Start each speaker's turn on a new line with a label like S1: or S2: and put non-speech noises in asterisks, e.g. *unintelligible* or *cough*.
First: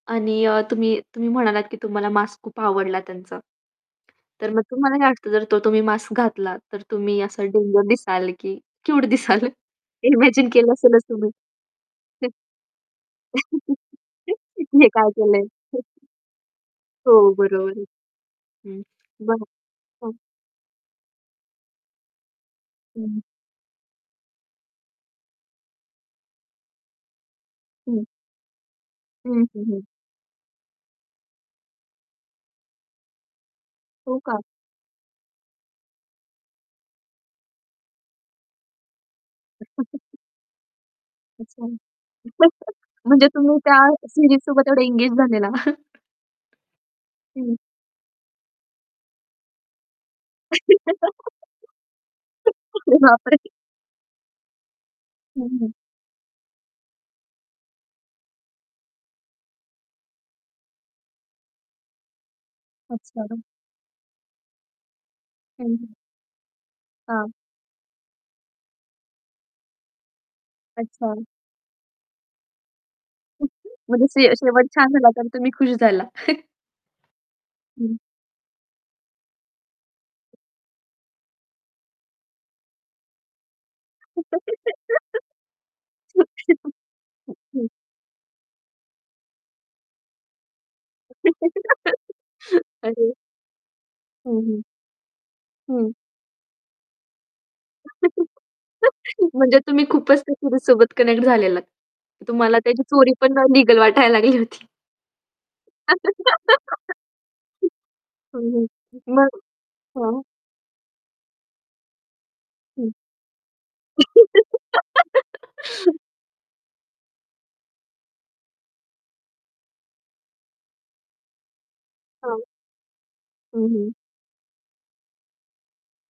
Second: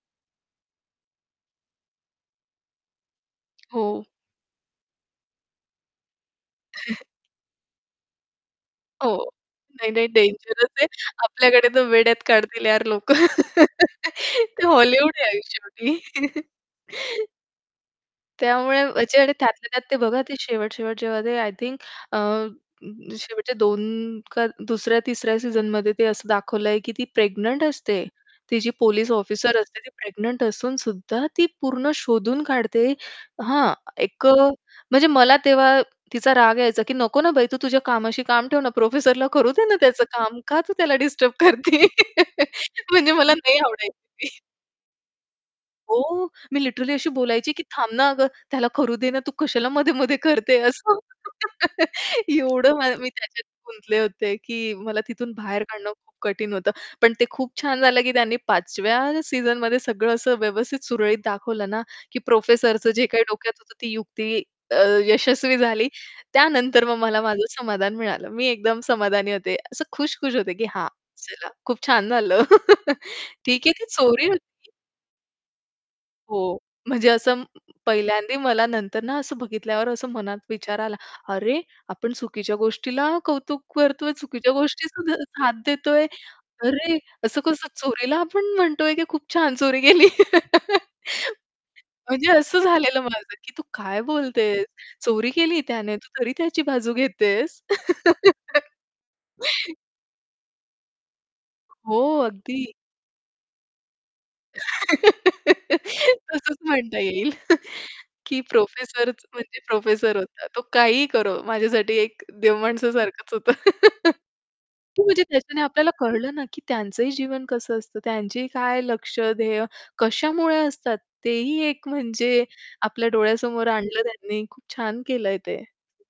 S1: आणि अ, तुम्ही तुम्ही म्हणालात की तुम्हाला मास्क खूप आवडला त्यांचा.
S2: हो.
S1: तर मग तुम्हाला काय वाटतं जर तो तुम्ही मास्क घातला, तर
S2: *chuckles*
S1: तुम्ही असं डेंजर दिसाल की क्यूट
S2: हो.
S1: दिसाल
S2: नाही, नाही
S1: इमॅजिन
S2: डेंजरस
S1: केलं
S2: आहे.
S1: असेलच तुम्ही.
S2: आपल्याकडे तर वेड्यात
S1: हं.
S2: काढतील यार लोकं.
S1: *laughs*
S2: *laughs* ते
S1: हे काय
S2: हॉलिवूड आहे अन
S1: केलंय?
S2: शेवटी.
S1: *chuckles*
S2: *chuckles*
S1: हो. बरोबर आहे. हं.
S2: त्यामुळे म्हणजे आणि
S1: बरोबर.
S2: त्यातल्या त्यात ते
S1: हो.
S2: बघा, ते शेवट-शेवट जेव्हा ते आय थिंक अ, अ,
S1: हं.
S2: शेवटच्या 2 का दुसऱ्या-तिसऱ्या सीझनमध्ये ते असं दाखवलंय की ती प्रेग्नंट
S1: हं.
S2: असते. ती जी पोलिस
S1: हं,
S2: ऑफिसर
S1: हं,
S2: असते
S1: हं.
S2: ती प्रेग्नंट असूनसुद्धा ती पूर्ण शोधून काढते हां,
S1: हो
S2: एक अ,
S1: का?
S2: म्हणजे मला तेव्हा तिचा राग यायचा की "नको ना बाई तू तुझ्या कामाशी काम ठेव ना, प्रोफेसरला करू दे ना त्याचं
S1: *chuckles*
S2: काम. का तू त्याला डिस्टर्ब
S1: अच्छा
S2: करतेय?"
S1: *chuckles*
S2: *laughs* म्हणजे
S1: म्हणजे
S2: मला
S1: तुम्ही
S2: नाही
S1: त्या
S2: आवडायची ती.
S1: सीरीजसोबत एवढे एंगेज झालेला? *chuckles*
S2: हो. मी लिटरली अशी बोलायची
S1: हं.
S2: की "थांब ना अगं त्याला करू दे ना, तू कशाला मध्ये-मध्ये करते असं." *laughs* एवढं
S1: *laughs* अरे
S2: मा मी
S1: बापरे!
S2: त्याच्यात गुंतले होते की मला तिथून
S1: हं,
S2: बाहेर
S1: हं.
S2: काढणं खूप कठीण होतं. पण ते खूप छान झालं की त्यांनी पाचव्या सीझनमध्ये सगळं असं व्यवस्थित सुरळीत दाखवलं ना, की प्रोफेसरचं जे
S1: अच्छा.
S2: काही
S1: हां.
S2: डोक्यात होतं, ती युक्ती अ, यशस्वी
S1: हं,
S2: झाली.
S1: हं.
S2: त्यानंतर मग मला
S1: हां.
S2: माझं समाधान मिळालं. मी एकदम समाधानी होते. असं खुश-खुश होते की "हां,
S1: अच्छा.
S2: चला खूप छान झालं." *laughs* ठीक आहे,
S1: *chuckles*
S2: ती
S1: म्हणजे
S2: चोरी
S1: शे शेवट
S2: होती.
S1: छान झाला असेन तुम्ही खुश झाला. *chuckles*
S2: हो, म्हणजे असं
S1: हं.
S2: पहिल्यांदी मला नंतर ना, असं बघितल्यावर असं मनात विचार आला, "अरे आपण चुकीच्या गोष्टीला कौतुक करतोय,
S1: *laughs*
S2: चुकीच्या गोष्टी सुद्धा साथ देतोय.
S1: *unintelligible*
S2: अरे असं-कसं
S1: ओके.
S2: चोरीला आपण म्हणतोय की खूप छान चोरी केली." *laughs*
S1: *laughs*
S2: म्हणजे असं झालेलं
S1: अरे!
S2: माझं की "तू काय
S1: हं, हं.
S2: बोलतेस, चोरी केलीये
S1: हं.
S2: त्याने तू तरी त्याची बाजू घेतेस."
S1: *laughs*
S2: *laughs*
S1: म्हणजे तुम्ही खूपच त्या सिरीजसोबत कनेक्ट झालेलात.
S2: हो,
S1: की तुम्हाला
S2: अगदी.
S1: त्याची चोरी पण अ, लीगल वाटायला लागली होती.
S2: तसंच
S1: *laughs*
S2: म्हणता येईल की
S1: हं, हं.
S2: प्रोफेसरच
S1: मग
S2: म्हणजे प्रोफेसर
S1: हां.
S2: होता. तो काहीही करो. माझ्यासाठी एक देव
S1: हं.
S2: माणसासारखंच होतं. *laughs* हो, म्हणजे त्याच्याने आपल्याला
S1: *laughs*
S2: कळलं ना, की त्यांचंही जीवन कसं असतं. त्यांचीही काय लक्ष्य, ध्येय कशामुळे असतात. तेही एक
S1: हां.
S2: म्हणजे आपल्या
S1: हं,
S2: डोळ्यासमोर
S1: हं.
S2: आणलं त्यांनी खूप छान केलंय ते.